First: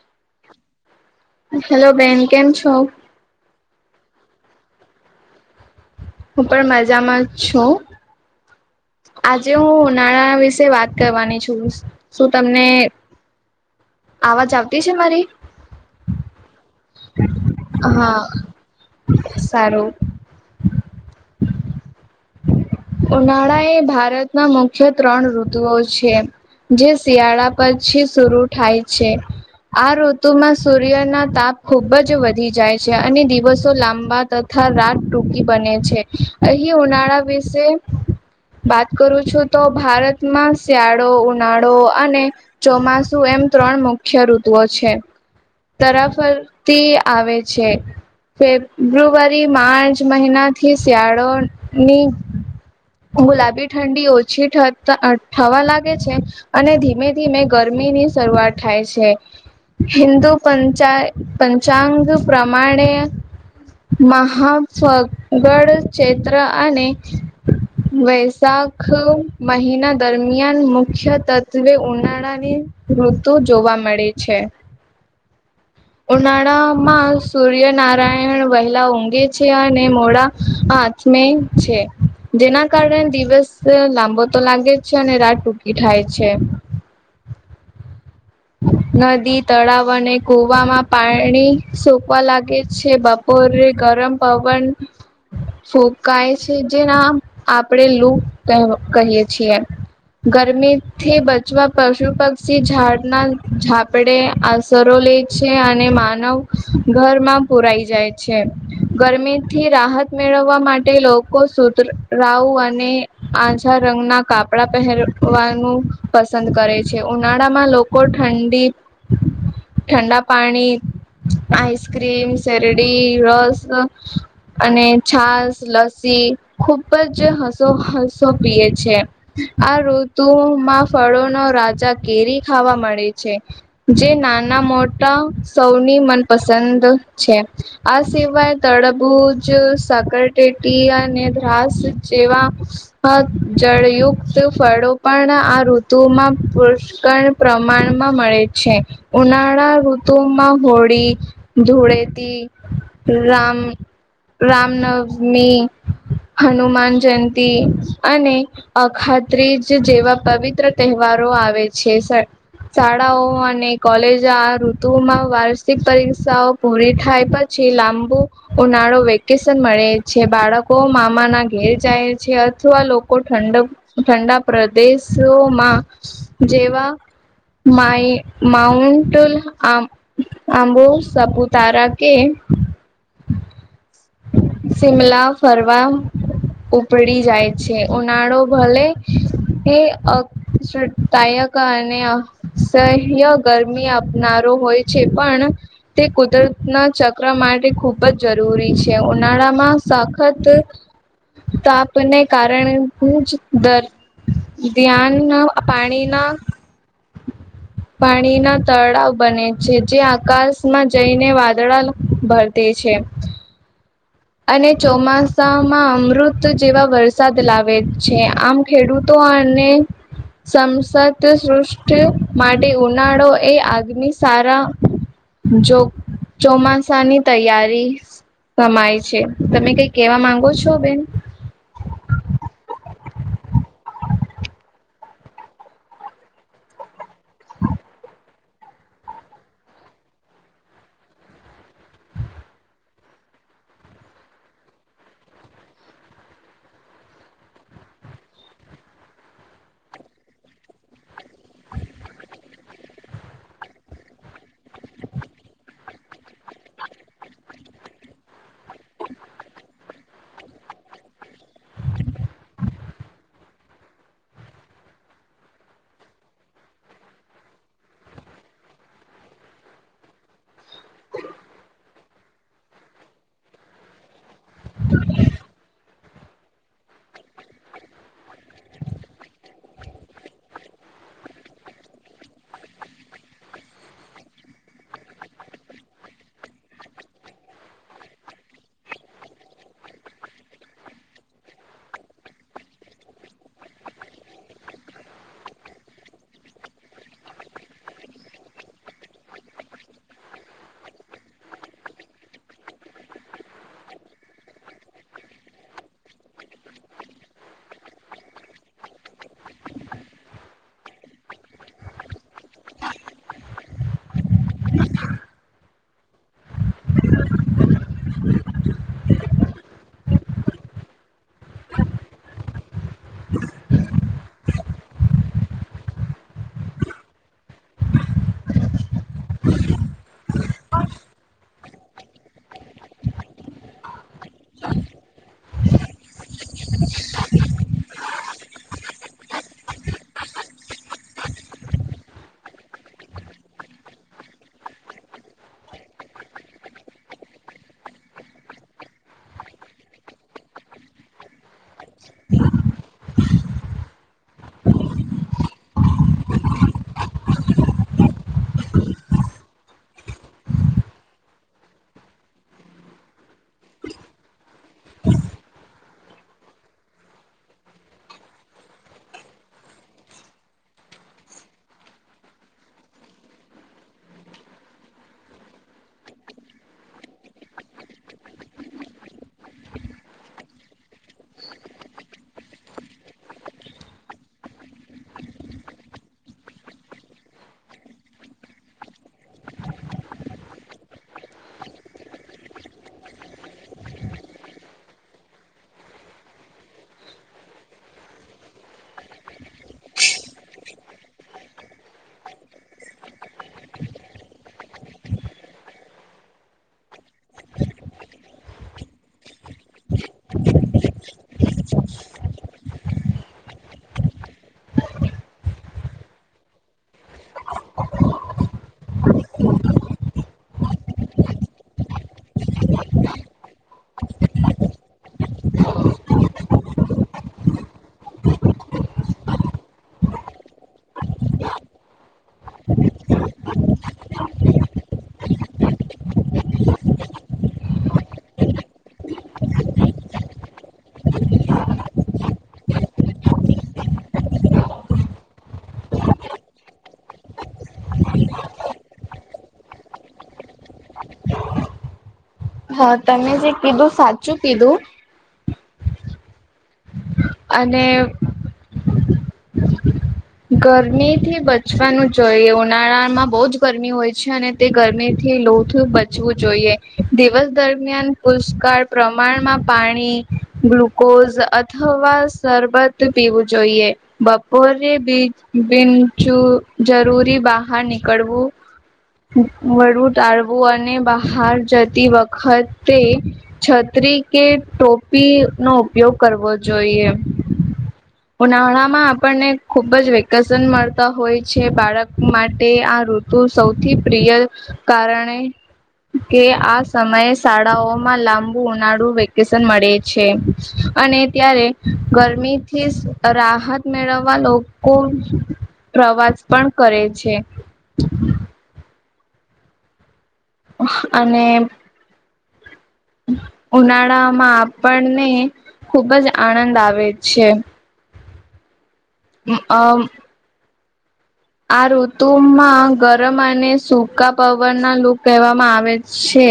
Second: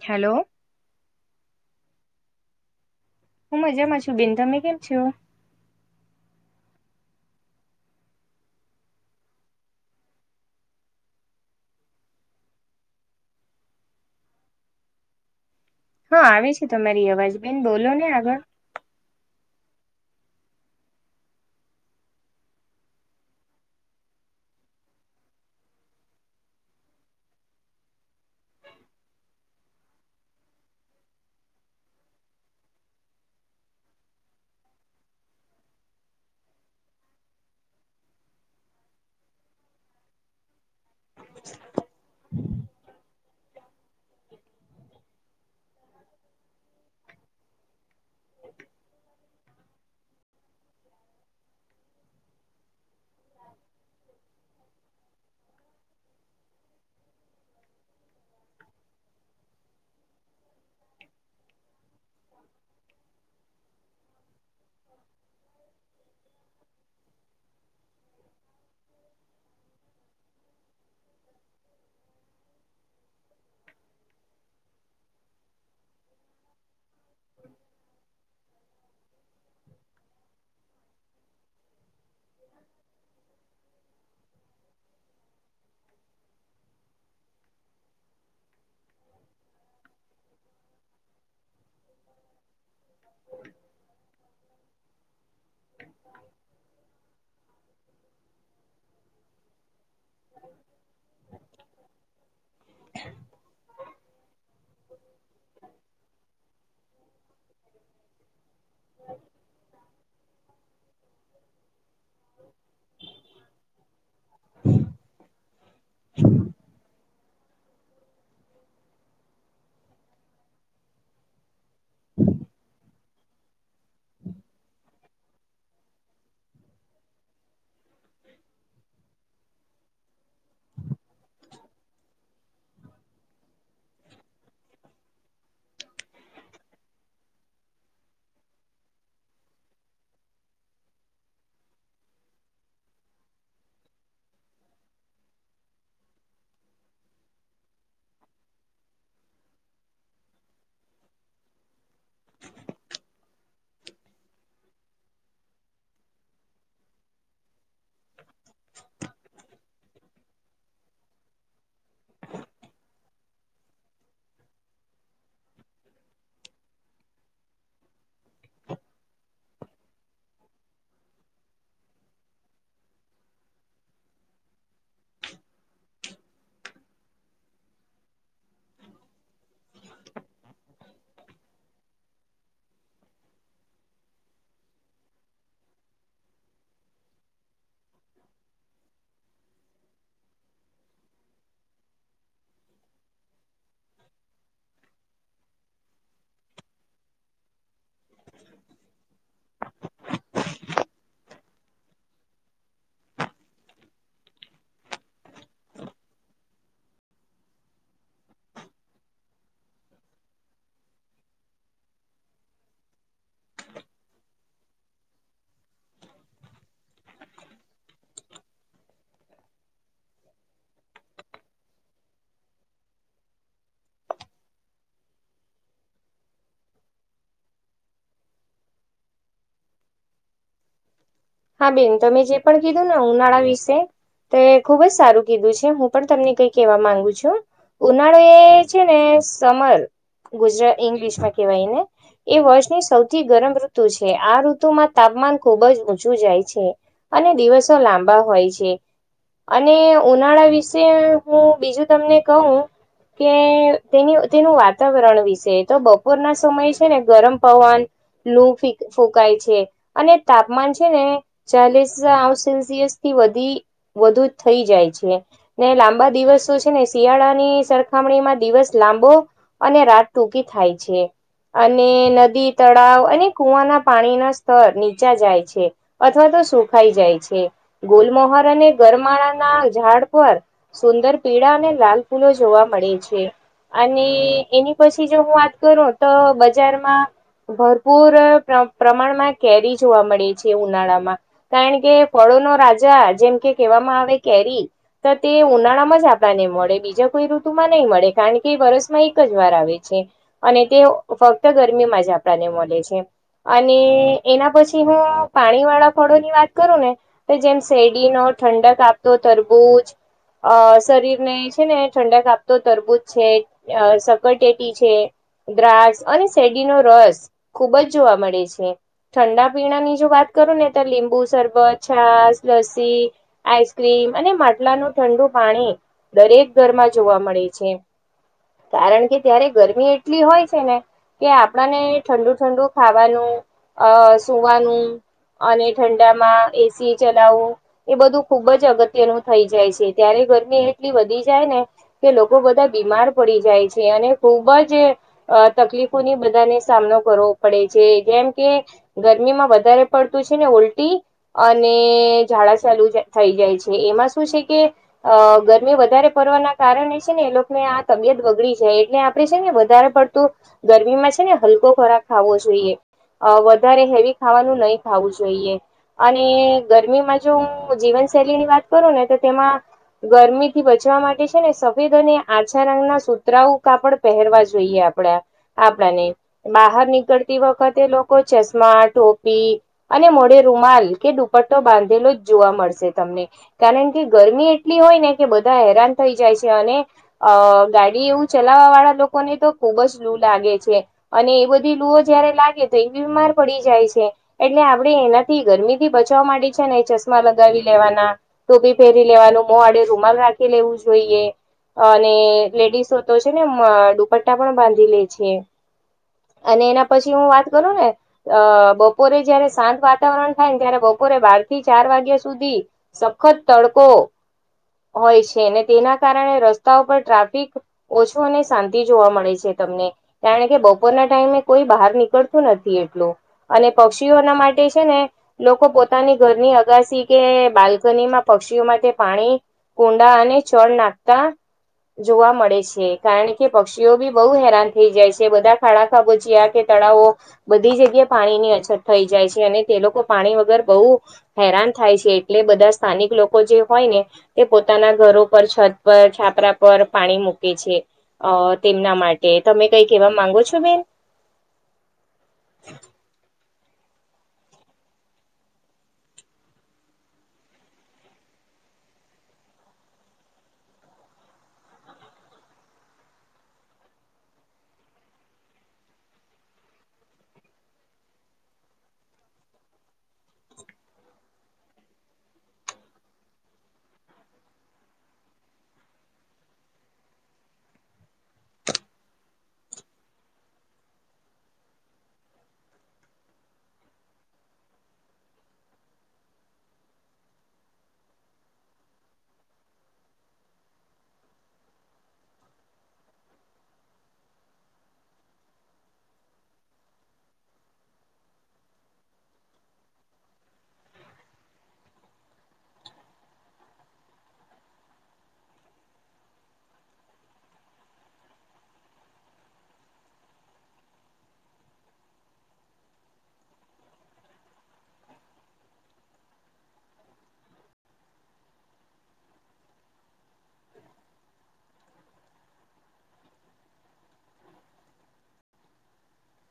Hello! Hello બેન. કેમ છો? હું મજામાં છું બેન. તમે કેમ છો? હું પણ મજામાં છું. આજે હું ઉનાળા વિશે કરવાની છું. શું તમને આવાજ આવતી છે મારી? હા આવે છે તમારી અવાજ બેન બોલો ને હા આગળ સારું. ઉનાળા એ ભારતમાં મુખ્ય ત્રણ ઋતુઓ છે. જે શિયાળા પછી સુરુ થાય છે. આ ઋતુમાં સૂર્યના તાપ ખુબ જ વધી જાય છે. અને દિવસો લાંબા. તથા રાત ટૂંકી બને છે. અહીં ઉનાળા વ વાત કરું છું, તો ભારતમાં શિયાળા ઉનાળો અને ચોમાસુ એમ ત્રણ મુખ્ય ઋતુઓ છે. તરાફરતી આવે છે. ફેબ્રુઆરી, માર્ચ મહિના થી શિયાળોની, ગુલાબી ઠંડી ઓછી થ થવા લાગે છે. અને ધીમે ધીમે ગરમીની શરૂઆત થાય છે, હિન્દુ. પંચા પંચાંગ પ્રમાણે. મહાફગડ ક્ષેત્ર અને, વૈશાખ મહિના દરમિયાન મુખ્ય તત્ત્વે ઉનાળાની. ઋતુ જોવા મળે છે. ઉનાળામાં સૂર્યનરા વહેલા ઊંઘે છે, અને મોડા હાથમે છે. જેના કારણે દિવસ લાંબો તો લાગે જ છે અને રાત ટૂંકી થાય છે. નદી, તળાવ અને કુવા માં પાણી સુકવા લાગે. છે બપોરે ગરમ પવન. ફૂકાય છે, જે નામ આપણેે લૂહ કહીયએ છીએ. ગરમી થી બચવા પશુ પક્ષી ઝાડના ઝાપડે અસર. લે છે અને માનવ ઘરમાં પુરાઈ જાય છે. ગરમીથી રાહત મેળવવા માટે લોકો સુધરાવ અને આછા રંગ ના કાપડા પહેરવાનું પસંદ કરે. છે. ઉનાળા માં લોકો ઠંડી. ઠંડા પાણી, આઈસ્ક્રીમ, શેરડી, રસ. અને છાસ, લસી ખુબ જ હસો હસો પીએ છે. આ ઋતુમાં ફળો નો રાજા કેરી ખાવા મળે છે. જે નાના મોટા સૌની મનપસંદ છે. આ સિવાય. તડબૂજ, સાકરટેટી અને ધ્રાસ જેવા- જળયુક્ત ફળો પણ આ ઋતુમાં પુષ્ક પ્રમાણમાં મળે છે. ઉનાળા રઋતમાં હોળી, ધૂળેતી રામ. રામનવમી, હનુમાન જયંતિ અને અખાત્રીજ જેવા પવિત્ર તહેવારો આવે છે. શાળાઓ અને કોલેજ ઋતુમાં વાર્ષિક પરીક્ષાઓ પૂરી થાય પછી લાંબુ. ઉનાળો વેકેશન મળે છે બાળકો મામાના ઘેર છે. અથવા લોકો ઠંડક, ઠંડા પ્રદેશોમાં જેવા, માય માઉન્ટલ આંબુ, સાપુતારા કે, શિમલા ફરવા. ઉપડી જાય છે. ઉનાળો ભલે, એ અદાયક અને સય હ ગરમી આપનારો હોય છે. પણ તે કુદરતના ચક્ર માટે ખૂબ જ જરૂરી છે ઉનાળામાં સખત તાપ ને કારણે હું જ દર ધ્યાન ના પાણી ના પાણીના તળાવ બને છે જે આકાશમાં જઈને વાદળા ભરતે છે. અને ચોમાસામાં અમૃત જેવા વરસાદ લાવે છે આમ ખેડૂતો અને સમસદ સૃષ્ટિ માટે ઉનાળો એ આગની સારા જો ચોમાસાની તૈયારી સમાય છે તમે કઈ કેવા માંગો છો બેન? હા બેન તમે જે પણ કીધું ને ઉનાળા વિશે તો એ ખુબ જ સારું કીધું છે પણ કઈ કેહેવા માંગુ છું ઉનાળો એ છે ને સમર ગુજરાત ઈંગ્લિશમાં કેવાય ને એ વર્ષની સૌથી ગરમ ઋતુ છે આ ઋતુ માં તાપમાન ખુબ જ ઊંચું ચુ જાય છે અને દિવસો લાંબા હોય છે. અને ઉનાળા વિશે હું બીજું તમને કહું કે તેની તેનું વાતાવરણ વિશે તો બપોરના સમય છે ને ગરમ પવન લૂ ફૂકાય છે આને તાપમાન છે ને ચાલીસ સેલ્સિયસ થી વધી વધુ થઈ જાય છે. ને લાંબા દિવસ શું છે ને શિયાળાની સરખામણીમાં દિવસ લાંબો અને રાત ટૂંકી થાય છે. અને નદી તળાવ અને કુવાના પાણી ના સ્તર નીચા જાય છે. અથવા તો સુખાઈ જાય છે ગુલમહોર અને ગરમાળાના ઝાડ પર, સુંદર પીડા અને લાલ પૂલો જોવા મળે છે. અને એની પછી જો હું વાત કરું તો બજારમાં ભરપૂર પ્રમાણમાં કેરી જોવા મળી છે ઉનાળામાં કારણ કે ફળો નો રાજા જેમ કે કેહેવામાં આવે કેરી તો તે ઉનાળામાં જ આપણને મળે બીજા કોઈ ઋતુમાં નહીં મળે કારણ કે વરસમાં એક જ વાર આવે છે. અને તે ફક્ત ગરમીમાં જ આપણને મળે છે. અને એના પછી હું પાણી વાળા ફળોની વાત કરું ને તો જેમ શેરડી નો ઠંડક આપતો તરબૂજ અ શરીર ને છે ને ઠંડક આપતો તરબૂજ છે. અ સકરતેટી છે. દ્રાક્ષ અને શેરડીનો રસ ખુબ જ જોવા મળે છે ઠંડા પીણાની જો વાત કરુ ને તો લીંબુ સરબત, છાસ, લસી આઈસક્રીમ અને માટલાનું ઠંડુ પાણી દરેક ઘરમાં જોવા મળે છે. કારણ કે ત્યારે ગરમી એટલી હોય છે ને કે આપણે ઠંડુ ઠંડુ ખાવાનુ અ સુવાનું અને ઠંડામાં એસી ચલાવું એ બધું જ અગત્યનું થઈ જાય છે જ્યારે ગરમી એટલી વધી જાય ને કે લોકો બધા બીમાર પડી જાય છે અને ખુબ જ અ તકલીફોની બધાને સામનો કરવો પડે છે જેમ કે ગરમીમાં વધારે પડતું છે ને ઉલટી અને ઝાડા ચાલુ થઈ જાય છે એમાં શું છે કે અ ગરમી વધારે પડવાના કારણે છે ને એ લોકોને આ તબિયત બગડી જાય એટલે આપડે છે ને વધારે પડતું ગરમીમાં છે ને હલકો ખોરાક ખાવો જોઈએ વધારે અ હેવી ખાવાનું નહી ખાવું જોઈએ અને ગરમીમાં જો હું જીવનશૈલીની વાત કરું ને તો તેમાં ગરમીથી બચવા માટે છેને સફેદ અને આછા રંગના સુૂતરાઓ કાપડ પહેરવા જોઈએ આપડા આપડાને બહાર નીકળતી વખતે લોકો ચશ્મા, ટોપી અને મોઢે રૂમાલ કે દુપટ્ટો બાંધેલો જ જોવા મળશે તમને કારણ કે ગરમી એટલી હોય ને કે બધા હેરાન થઈ જાય છે અને અ ગાડી એવું ચલાવવાવાળા લોકોને તો ખુબ જ લૂ લાગે છે. અને એ બધી લુઓ જયારે લાગે તો એ બીમાર પડી જાય છે. એટલે આપણે એનાથી ગરમીથી બચવા માટે છે ને ચશ્મા લગાવી લેવાના, ટોપી પહેરી લેવાનું, મો આડો રૂમાલ રાખી લેવું જોઈએ. અને લેડીસો તો છે ને દુપટ્ટા પણ બાંધી લે છે. અને એના પછી હું વાત કરું ને અ બ પોરે જયારે શાંત વાતાવરણ થાયન ત્યારે બપોરે બાર થી ચાર વાગ્યા સુધી સખત તડકો હોય છે ને તેના કારણે રસ્તાઓ પર ટ્રાફિક ઓછો અને શાંતિ જોવા મળે છે તમને કારણ કે બપોરના ટાઈમે કોઈ બહાર નીકળતું નથી એટલું અને પક્ષીઓના માટે છે ને લોકો પોતાની ઘરની અગાસી કે બાલ્કનીમાં પક્ષીઓ માટે પાણી કુંડા અને ચણ નાખતા જોવા મળે છે. કારણ કે પક્ષીઓ બી બહુ હેરાન થઈ જાય છે બધા ખાડા ખાબોચીયા કે તળાવો બધી જગ્યાએ પાણીની અછત થઈ જાય છે અને તે લોકો પાણી વગર બહુ હેરાન થાય છે એટલે બધા સ્થાનિક લોકો જે હોય ને તે પોતાના ઘરો પર, છત પર, છાપરા પર પાણી મૂકે છે. અ તેમના માટે તમે કઈ કેવા માંગો છો બેન? હા તમે જે કીધું સાચું કીધું અને ગરમીથી બચવાનું જોઈએ. ઉનાળામાં બહુ જ ગરમી હોય છે અને તે ગરમીથી લૂથી બચવું જોઈએ. દિવસ દરમિયાન પુષ્કળ પ્રમાણમાં પાણી, ગ્લુકોઝ અથવા શરબત પીવું જોઈએ. બપોરે બિનજરૂરી બહાર નીકળવું વધુ ટાળવું અને બહાર જતી વખતે છત્રી કે ટોપીનો ઉપયોગ કરવો જોઈએ. ઉનાળામાં આપણને ખુબ જ વે- કેશન મળતા હોય છે બાળક માટે આ ઋતુ સૌથી પ્રિય કારણે કે આ સમયે શાળાઓમાં લાંબુ ઉનાળુ વેકેશન મળે છે અને ત્યારે ગરમીથી રાહત મેળવવા લો- કો પ્રવાસ પણ કરે છે. અને ઉનાળામાં આપણને ખુબ જ આનંદ આવે છે. હ અમ આ ઋતુમાં ગરમ અને સૂકા પવનના લુ કહેવામાં આવે છે.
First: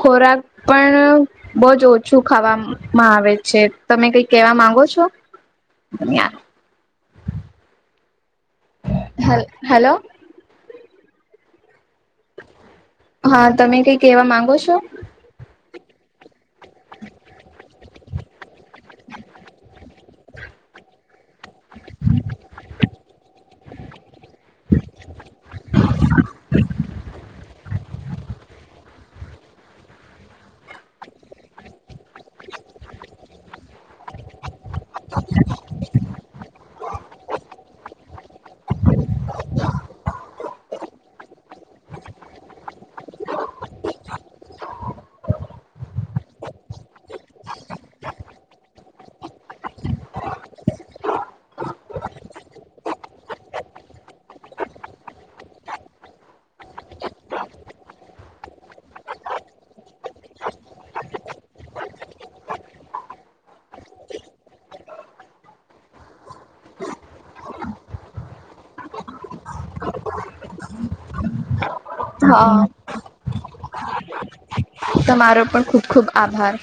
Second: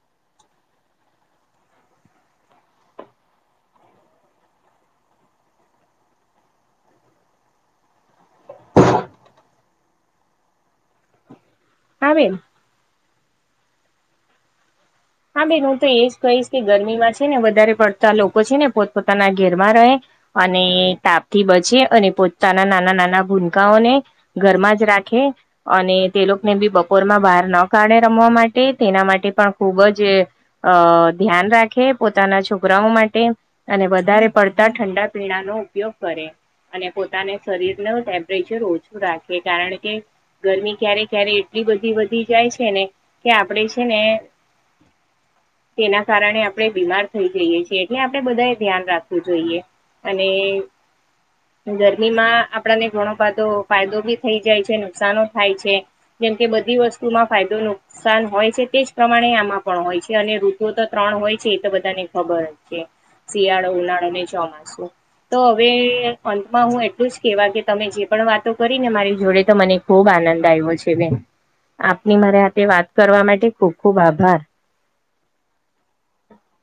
ખોરાક પણ બહુજ ઓછું ખાવામાં આવે છે. તમે કઈ કેવા માંગો છો? [unintelligible] હલ હાલો. હા બેન હા તમે કઈ કેવા માંગો છો? હા બેન હું તો એજ કહીશ કે ગરમીમાં છે ને વધારે પડતા લોકો છે ને પોતપોતાના ઘેરમાં રહે. અને તાપ થી બચીએ અને પોતાના નાના નાના ભૂનકાઓને ઘરમાં જ રાખે અને તે લોકોને બી બપોર માં બહાર ન કાઢે રમવા માટે તેના માટે પણ ખુબ જ જે અ ધ્યાન રાખે પોતાના છોકરાઓ માટે અને વધારે પડતા ઠંડા પીણા નો ઉપયોગ કરે અને પોતાને શરીર ન ટેમ્પરેચર ઓ [unintelligible] કારણ કે ગરમી ક્યારે ક્યારે એટલી બધી વધી જાય છે ને કે આપડે છે ને તેના કારણે આપણે બીમાર થઈ જઈએ છીએ એટલે આપડે બધા એ ધ્યાન રાખવું જોઈએ અને ગરમીમાં આપણને ઘણો બધો ફાયદો બી થઈ જાય છે નુકસનો થાય છે જેમકે બધી વસ્તુમાં ફાયદો નુકસાન હોય છે તેજ પ્રમાણે આમાં પણ હોય છે અને ઋતુ તો ત્રણ હોય છે એ તો બધાને ખબર અ જે શિયાળો ઉનાળો ને ચોમાસું તો હવે અંતમાં હું એટલું જ કેવા કે તમે જે પણ વાતો કરીને મારી જોડે તો મને ખૂબ આનંદ આવ્યો છે બેન આપની મારે હાથે હા વાત કરવા માટે ખૂબ ખૂબ આભાર તમારો પણ ખુબ ખુબ આભાર